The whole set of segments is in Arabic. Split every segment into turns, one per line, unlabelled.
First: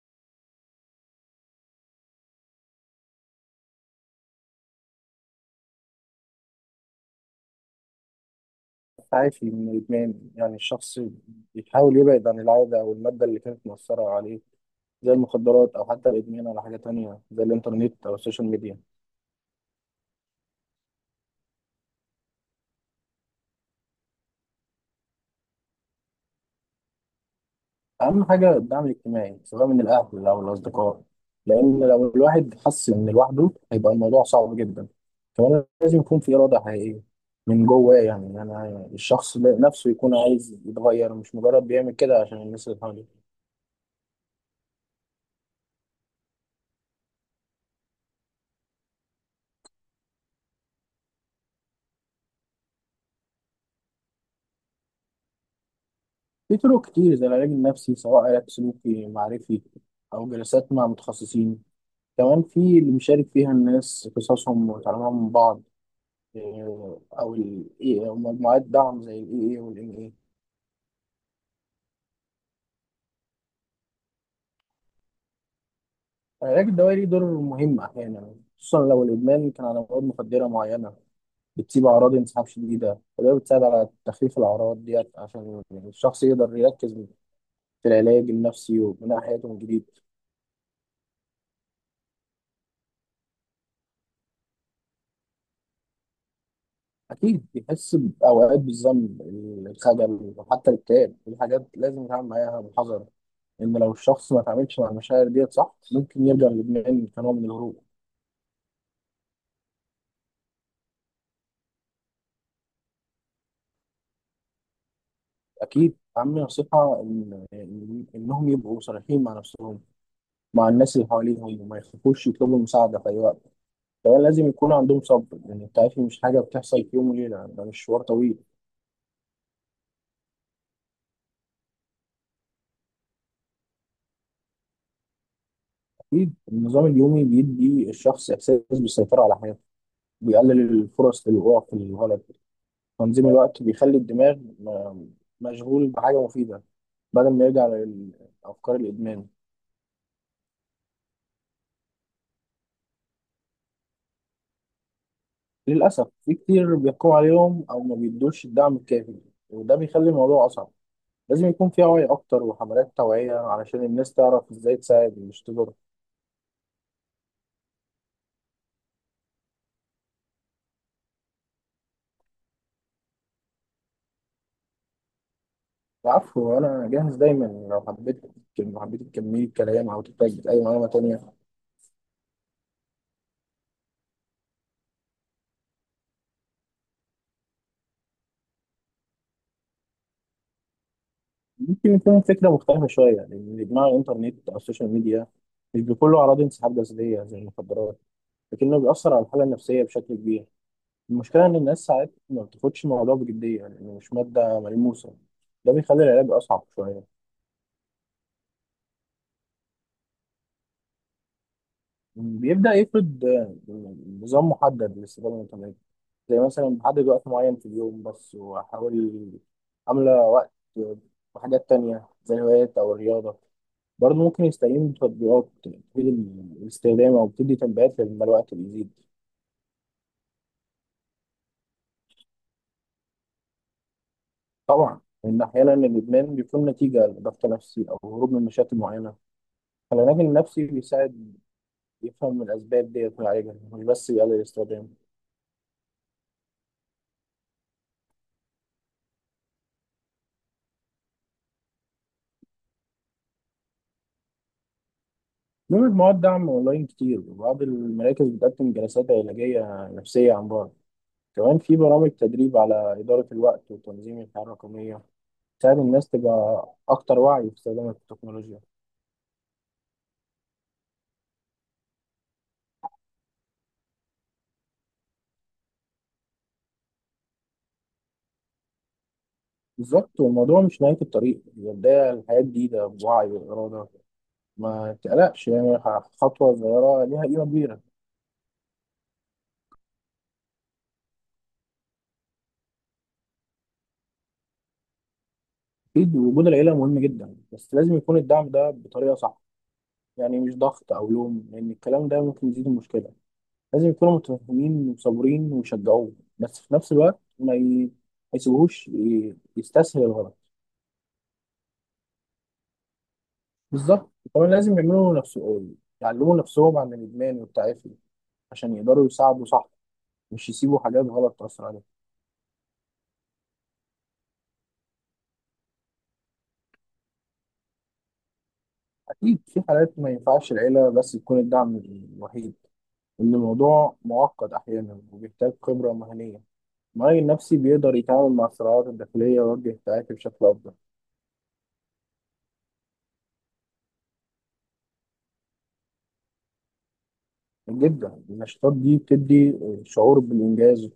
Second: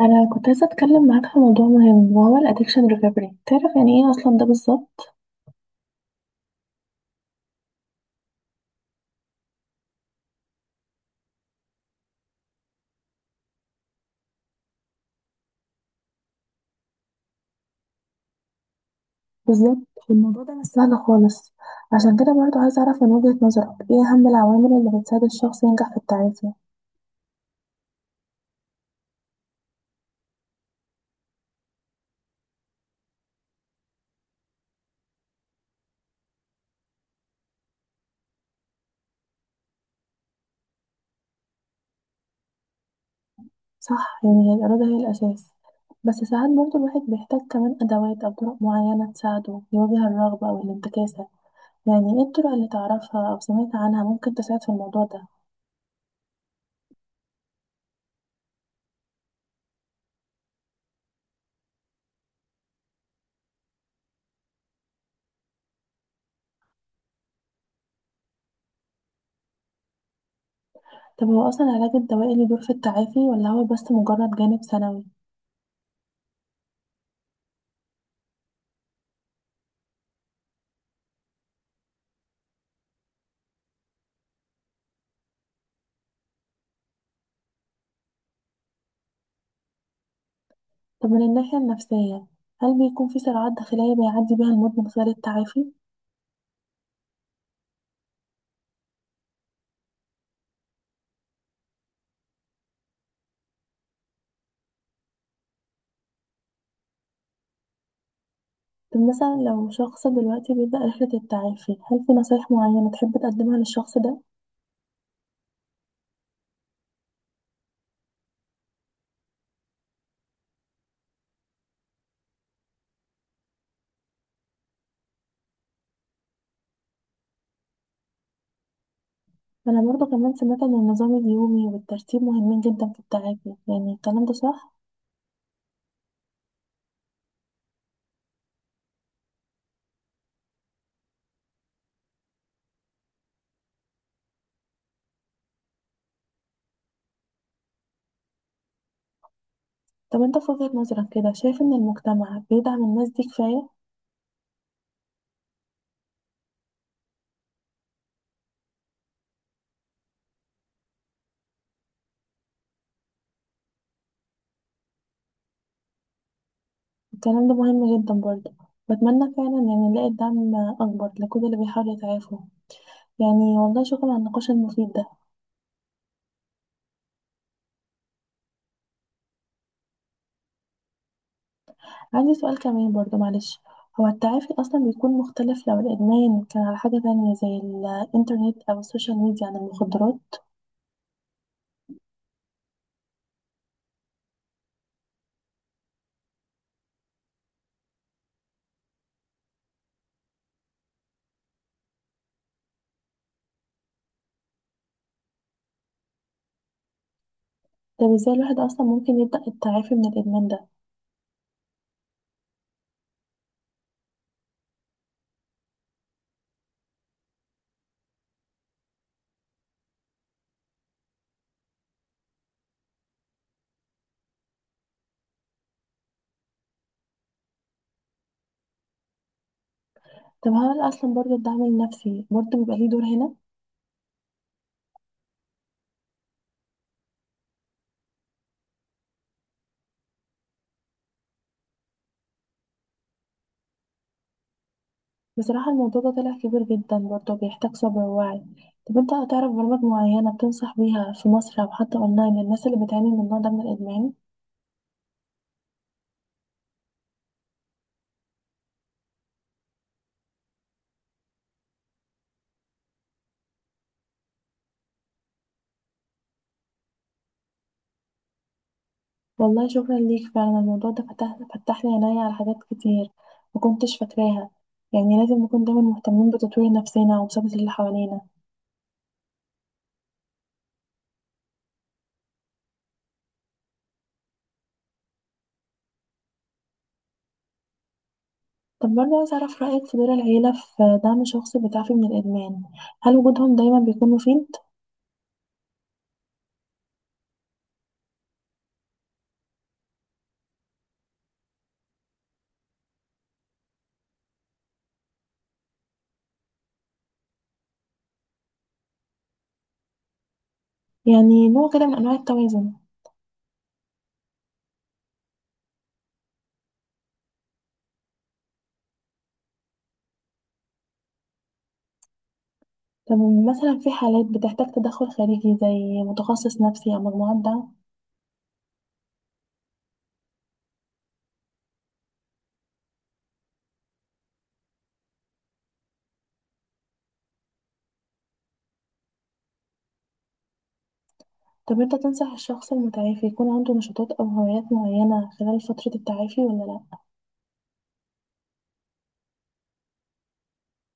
انا كنت عايزه اتكلم معاك في موضوع مهم، وهو الادكشن ريكفري. تعرف يعني ايه اصلا ده بالظبط؟
عافي من الإدمان، يعني الشخص بيحاول يبعد عن العادة أو المادة اللي كانت مؤثرة عليه، زي المخدرات أو حتى الإدمان على حاجة تانية زي الإنترنت أو السوشيال ميديا.
بالظبط. الموضوع ده مش سهل خالص، عشان كده برضو عايزه اعرف من وجهة نظرك ايه اهم العوامل اللي بتساعد الشخص ينجح في التعافي.
أهم حاجة الدعم الاجتماعي، سواء من الأهل أو الأصدقاء، لأن لو الواحد حس إن لوحده هيبقى الموضوع صعب جدا. كمان لازم يكون في إرادة حقيقية من جواه، يعني أنا الشخص نفسه يكون عايز يتغير، مش مجرد بيعمل كده عشان الناس اللي حواليه.
صح، يعني هي الاراده هي الاساس، بس ساعات برضو الواحد بيحتاج كمان ادوات او طرق معينه تساعده يواجه الرغبه او الانتكاسه. يعني ايه الطرق اللي تعرفها او سمعت عنها ممكن تساعد في الموضوع ده؟
في طرق كتير زي العلاج النفسي، سواء علاج سلوكي معرفي أو جلسات مع متخصصين. كمان في اللي بيشارك فيها الناس قصصهم وتعلمهم من بعض. أو ال AA أو مجموعات دعم زي ال AA وال NA.
طب هو اصلا العلاج الدوائي له دور في التعافي، ولا هو بس مجرد جانب ثانوي؟
العلاج الدوائي ليه دور مهم أحيانا، خصوصا لو الإدمان كان على مواد مخدرة معينة بتسيب أعراض انسحاب شديدة. وده بتساعد على تخفيف الأعراض ديت عشان الشخص يقدر يركز في العلاج النفسي وبناء حياته من جديد.
طب من الناحية النفسية، هل بيكون في صراعات داخلية بيعدي بيها المود من خلال التعافي؟
أكيد بيحس بأوقات بالذنب، الخجل وحتى الاكتئاب. دي حاجات لازم يتعامل معاها بحذر، إن لو الشخص ما تعاملش مع المشاعر ديت صح ممكن يرجع للإدمان كنوع من الهروب.
طب مثلا لو شخص دلوقتي بيبدأ رحلة التعافي، هل في نصايح معينة تحب تقدمها للشخص ده؟
أكيد أهم نصيحة إنهم يبقوا صريحين مع نفسهم، مع الناس اللي حواليهم، وما يخافوش يطلبوا المساعدة في أي وقت. كمان لازم يكون عندهم صبر، لأن التعافي مش حاجة بتحصل في يوم وليلة، ده مشوار طويل.
أنا برضه كمان سمعت إن النظام اليومي والترتيب مهمين جدا في التعافي، يعني الكلام ده صح؟
أكيد النظام اليومي بيدي الشخص إحساس بالسيطرة على حياته، بيقلل الفرص للوقوع في الغلط. تنظيم الوقت بيخلي الدماغ مشغول بحاجة مفيدة، بدل ما يرجع للأفكار الإدمان.
طب أنت في وجهة نظرك كده شايف إن المجتمع بيدعم الناس دي كفاية؟
للأسف في كتير بيقوا عليهم أو ما بيدوش الدعم الكافي، وده بيخلي الموضوع أصعب. لازم يكون في وعي أكتر وحملات توعية علشان الناس تعرف إزاي تساعد مش تضر.
الكلام ده مهم جدا برضه، بتمنى فعلا يعني نلاقي دعم أكبر لكل اللي بيحاول يتعافوا. يعني والله شكرا على النقاش المفيد ده.
العفو، أنا جاهز دايما لو حبيت تكملي الكلام أو تحتاج أي معلومة تانية.
عندي سؤال كمان برضو، معلش. هو التعافي أصلا بيكون مختلف لو الإدمان كان على حاجة تانية زي الإنترنت أو السوشيال ميديا عن المخدرات؟
ممكن يكون فكرة مختلفة شوية، لأن إدمان الإنترنت أو السوشيال ميديا مش بكله أعراض انسحاب جسدية زي المخدرات، لكنه بيأثر على الحالة النفسية بشكل كبير. المشكلة إن الناس ساعات ما بتاخدش الموضوع بجدية، لأنه مش مادة ملموسة، ده بيخلي العلاج أصعب شوية.
طب ازاي الواحد أصلا ممكن يبدأ التعافي من الإدمان ده؟
بيبدأ يفرض نظام محدد للاستفادة من الإنترنت، زي مثلا بحدد وقت معين في اليوم بس وأحاول أملى وقت بحاجات تانية زي الهوايات أو الرياضة. برضه ممكن يستعين بتطبيقات تفيد الاستخدام أو بتدي تنبيهات لما الوقت بيزيد.
طب هل أصلا برضو الدعم النفسي برضو بيبقى ليه دور هنا؟
طبعا، إن أحيانا الإدمان بيكون نتيجة لضغط نفسي أو هروب من مشاكل معينة. العلاج النفسي بيساعد يفهم الأسباب ديت ويعالجها، مش بس يقلل الاستخدام.
بصراحة الموضوع ده طلع كبير جدا برضه، بيحتاج صبر ووعي. طب انت هتعرف برامج معينة بتنصح بيها في مصر أو حتى أونلاين للناس اللي بتعاني من النوع ده من الإدمان؟
بيعمل مواد دعم أونلاين كتير، وبعض المراكز بتقدم جلسات علاجية نفسية عن بعد. كمان في برامج تدريب على إدارة الوقت وتنظيم الحياة الرقمية، تساعد الناس تبقى أكتر وعي في استخدام التكنولوجيا.
والله شكرا ليك، فعلا الموضوع ده فتح لي عينيا على حاجات كتير مكنتش فاكراها. يعني لازم نكون دايما مهتمين بتطوير نفسنا ومساعدة اللي حوالينا.
بالظبط، والموضوع مش نهاية الطريق، هي بداية لحياة جديدة بوعي وإرادة. ما تقلقش، يعني خطوة صغيرة ليها قيمة كبيرة.
طب برضه عايز أعرف رأيك في دور العيلة في دعم شخص بيتعافي من الإدمان، هل وجودهم دايما بيكون مفيد؟
أكيد وجود العيلة مهم جدا، بس لازم يكون الدعم ده بطريقة صح، يعني مش ضغط أو لوم، لأن الكلام ده ممكن يزيد المشكلة. لازم يكونوا متفاهمين وصابرين ويشجعوه، بس في نفس الوقت ما يسيبوهوش يستسهل الغلط.
يعني نوع كده من أنواع التوازن.
بالظبط، وكمان لازم يعملوا نفسهم يعلموا نفسهم عن الإدمان والتعافي، عشان يقدروا يساعدوا صح، مش يسيبوا حاجات غلط تأثر عليهم.
طب مثلا في حالات بتحتاج تدخل خارجي زي متخصص نفسي أو مجموعة دعم.
أكيد في حالات ما ينفعش العيلة بس تكون الدعم الوحيد، إن الموضوع معقد أحيانا وبيحتاج خبرة مهنية. المعالج النفسي بيقدر يتعامل مع الصراعات الداخلية ويوجه التعافي بشكل أفضل.
طب أنت تنصح الشخص المتعافي يكون عنده نشاطات أو هوايات معينة خلال فترة التعافي ولا لأ؟
جدا، النشاطات دي بتدي شعور بالإنجاز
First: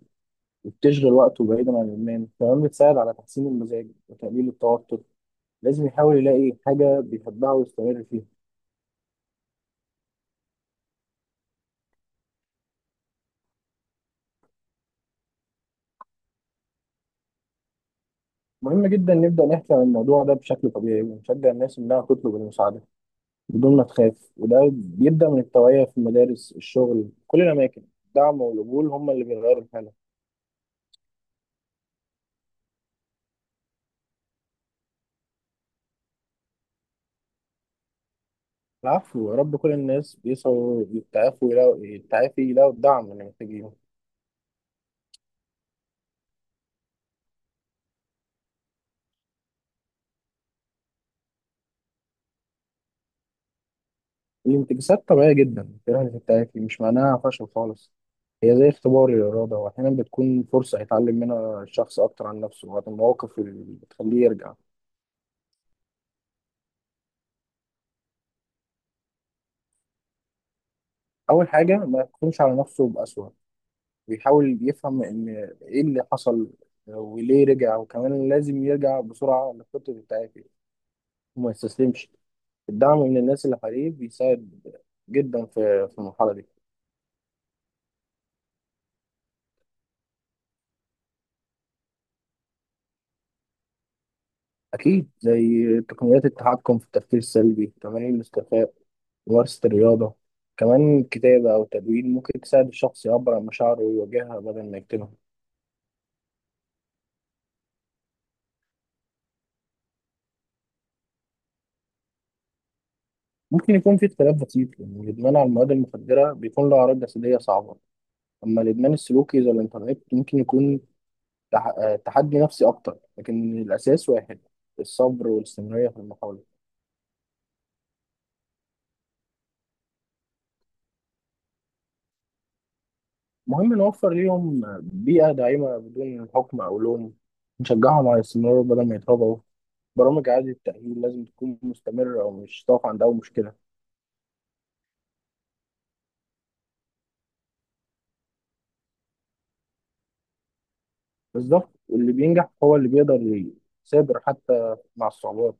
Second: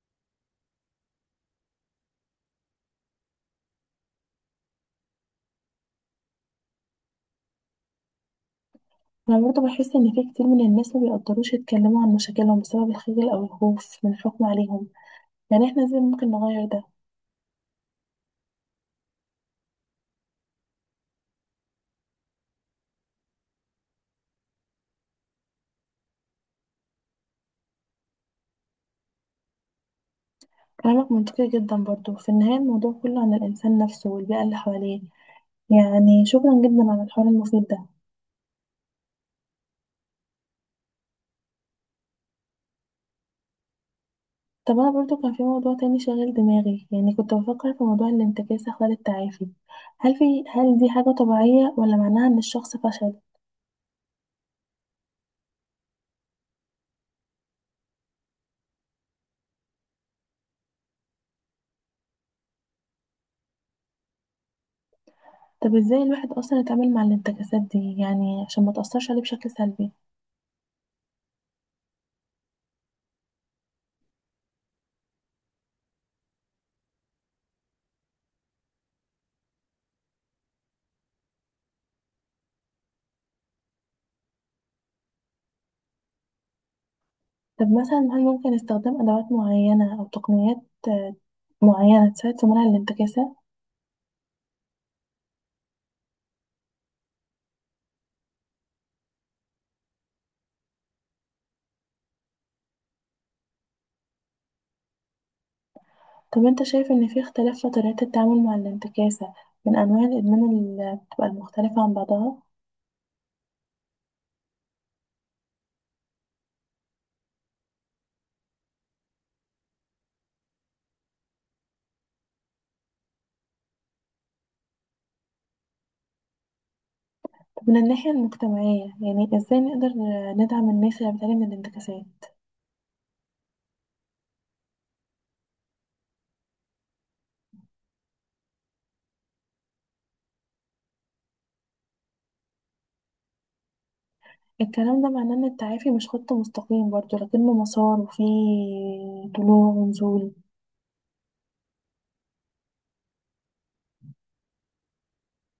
وبتشغل وقته بعيدا عن الإدمان. كمان بتساعد على تحسين المزاج وتقليل التوتر. لازم يحاول يلاقي حاجة بيحبها ويستمر فيها.
أنا برضه بحس إن في كتير من الناس ما بيقدروش يتكلموا عن مشاكلهم بسبب الخجل أو الخوف من الحكم عليهم، يعني إحنا إزاي ممكن نغير ده؟
مهم جدا نبدأ نحكي عن الموضوع ده بشكل طبيعي ونشجع الناس إنها تطلب المساعدة بدون ما تخاف. وده بيبدأ من التوعية في المدارس، الشغل، كل الأماكن. الدعم والقبول هم اللي بيغيروا الحالة.
كلامك منطقي جدا، برضه في النهاية الموضوع كله عن الإنسان نفسه والبيئة اللي حواليه. يعني شكرا جدا على الحوار المفيد ده.
العفو، يا رب كل الناس بيسعوا يتعافوا يلاقوا يتعافي يلاقوا الدعم اللي محتاجينه.
طب انا برضو كان في موضوع تاني شاغل دماغي، يعني كنت بفكر في موضوع الانتكاسة خلال التعافي. هل دي حاجة طبيعية ولا معناها ان الشخص فشل؟
الانتكاسات طبيعية جدا، الجراحة اللي بتتعافي مش معناها فشل خالص، هي زي اختبار للإرادة. وأحيانا بتكون فرصة يتعلم منها الشخص أكتر عن نفسه وعن المواقف اللي بتخليه يرجع.
طب ازاي الواحد اصلا يتعامل مع الانتكاسات دي يعني عشان ما تأثرش عليه بشكل سلبي؟
أول حاجة ما يحكمش على نفسه بأسوأ، ويحاول يفهم إن إيه اللي حصل وليه رجع. وكمان لازم يرجع بسرعة لخطة التعافي وما يستسلمش. الدعم من الناس اللي حواليه بيساعد جدا في المرحلة دي.
طب مثلا هل ممكن استخدام ادوات معينة او تقنيات، آه، معينة تساعد في منع الانتكاسة؟
أكيد، زي تقنيات التحكم في التفكير السلبي، تمارين الاستيفاء، ممارسة الرياضة. كمان كتابة أو تدوين ممكن تساعد الشخص يعبر عن مشاعره ويواجهها بدل ما يكتمها.
طب انت شايف ان في اختلاف في طريقة التعامل مع الانتكاسة من انواع الادمان اللي بتبقى المختلفة عن بعضها؟
ممكن يكون في اختلاف بسيط، لأن الإدمان على المواد المخدرة بيكون له أعراض جسدية صعبة. أما الإدمان السلوكي زي الإنترنت، ممكن يكون تح... آه، تحدي نفسي أكتر، لكن الأساس واحد، الصبر والاستمرارية في المحاولة.
من الناحية المجتمعية، يعني ازاي نقدر ندعم الناس اللي بتعاني من الانتكاسات؟
مهم نوفر ليهم بيئة داعمة بدون حكم أو لوم، نشجعهم على الاستمرار بدل ما يتراجعوا. برامج إعادة التأهيل لازم تكون مستمرة ومش تقف عند أول مشكلة.
الكلام ده معناه ان التعافي مش خط مستقيم برضه، لكنه مسار وفيه طلوع ونزول.
بالظبط، واللي بينجح هو اللي بيقدر يثابر حتى مع الصعوبات.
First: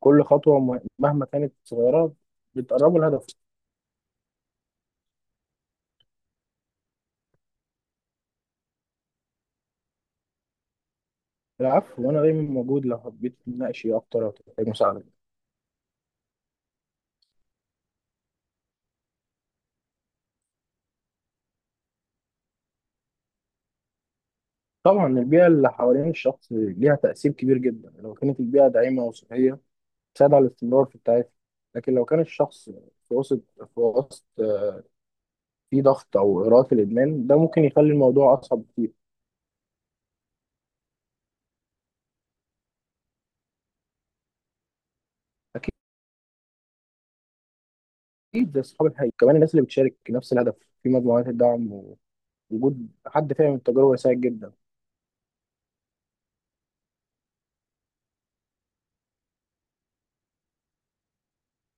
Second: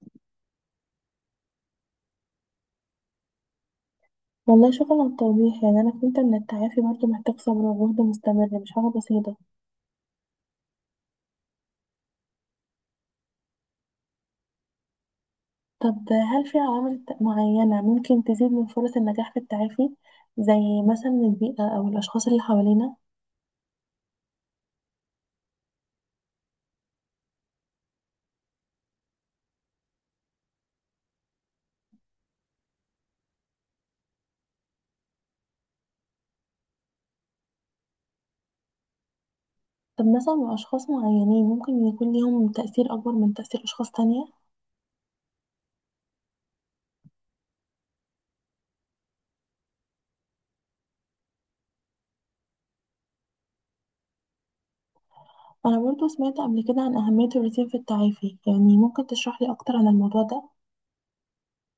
كل خطوة مهما كانت صغيرة بتقربه الهدف.
والله شكرا على التوضيح، يعني انا فهمت ان التعافي برضه محتاج صبر وجهد مستمر، مش حاجة بسيطة.
العفو، وأنا دايما موجود لو حبيت تناقشي أكتر أو تحتاج مساعدة.
طب هل في معينة ممكن تزيد من فرص النجاح في التعافي، زي مثلا البيئة او الاشخاص اللي حوالينا؟
طبعا، البيئة اللي حوالين الشخص ليها تأثير كبير جدا. لو كانت البيئة داعمة وصحية تساعد على الاستمرار في التعافي. لكن لو كان الشخص في وسط في وسط فيه ضغط أو إغراءات في الإدمان ده، ممكن يخلي الموضوع أصعب كتير.
طب مثلا اشخاص معينين ممكن يكون ليهم تأثير اكبر من تأثير اشخاص تانية؟
اكيد، زي اصحاب الحقيقه. كمان الناس اللي بتشارك نفس الهدف في مجموعات الدعم، ووجود حد فاهم التجربه يساعد جدا.
أنا برضو سمعت قبل كده عن أهمية الروتين في التعافي، يعني ممكن تشرح لي أكتر عن الموضوع ده؟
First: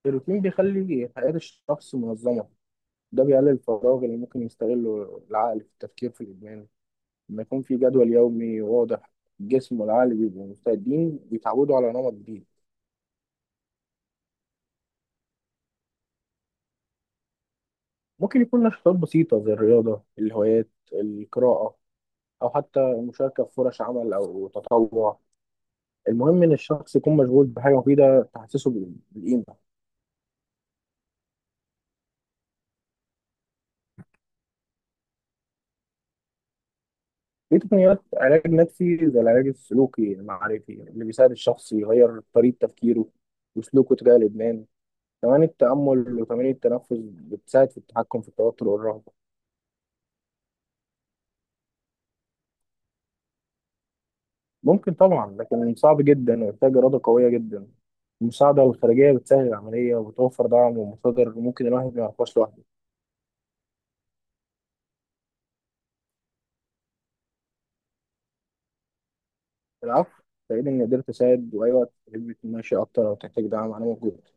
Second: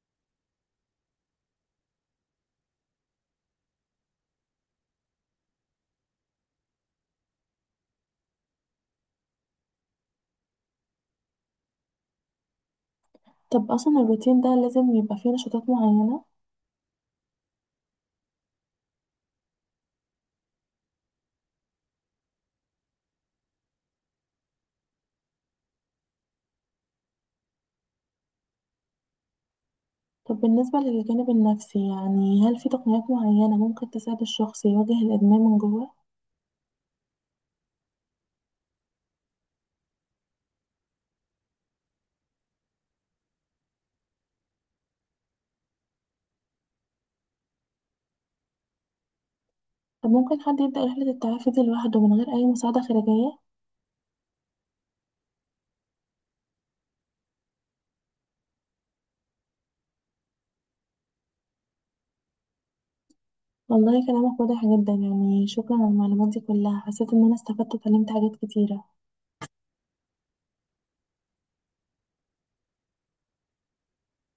الروتين بيخلي حياه الشخص منظمه، ده بيقلل الفراغ اللي ممكن يستغله العقل في التفكير في الادمان. لما يكون في جدول يومي واضح، الجسم والعقل بيبقوا مستعدين، بيتعودوا على نمط جديد.
طب أصلا الروتين ده لازم يبقى فيه نشاطات معينة؟
ممكن يكون نشاطات بسيطه، زي الرياضه، الهوايات، القراءه، او حتى المشاركه في فرص عمل او تطوع. المهم ان الشخص يكون مشغول بحاجه مفيده تحسسه بالقيمه.
طب بالنسبة للجانب النفسي، يعني هل في تقنيات معينة ممكن تساعد الشخص يواجه الإدمان من جوه؟
في تقنيات علاج نفسي زي العلاج السلوكي المعرفي اللي بيساعد الشخص يغير طريقة تفكيره وسلوكه تجاه الإدمان. كمان التأمل وتمارين التنفس بتساعد في التحكم في التوتر والرهبة.
طب ممكن حد يبدأ رحلة التعافي دي لوحده من غير أي مساعدة خارجية؟
ممكن طبعا، لكن صعب جدا ويحتاج إرادة قوية جدا. المساعدة الخارجية بتسهل العملية وبتوفر دعم ومصادر ممكن الواحد ما يعرفهاش لوحده.
والله كلامك واضح جدا، يعني شكرا على المعلومات دي كلها، حسيت إن أنا استفدت واتعلمت حاجات كتيرة.
العفو، سعيد إني قدرت أساعد، وأي وقت تحب تمشي أكتر أو تحتاج دعم أنا موجود.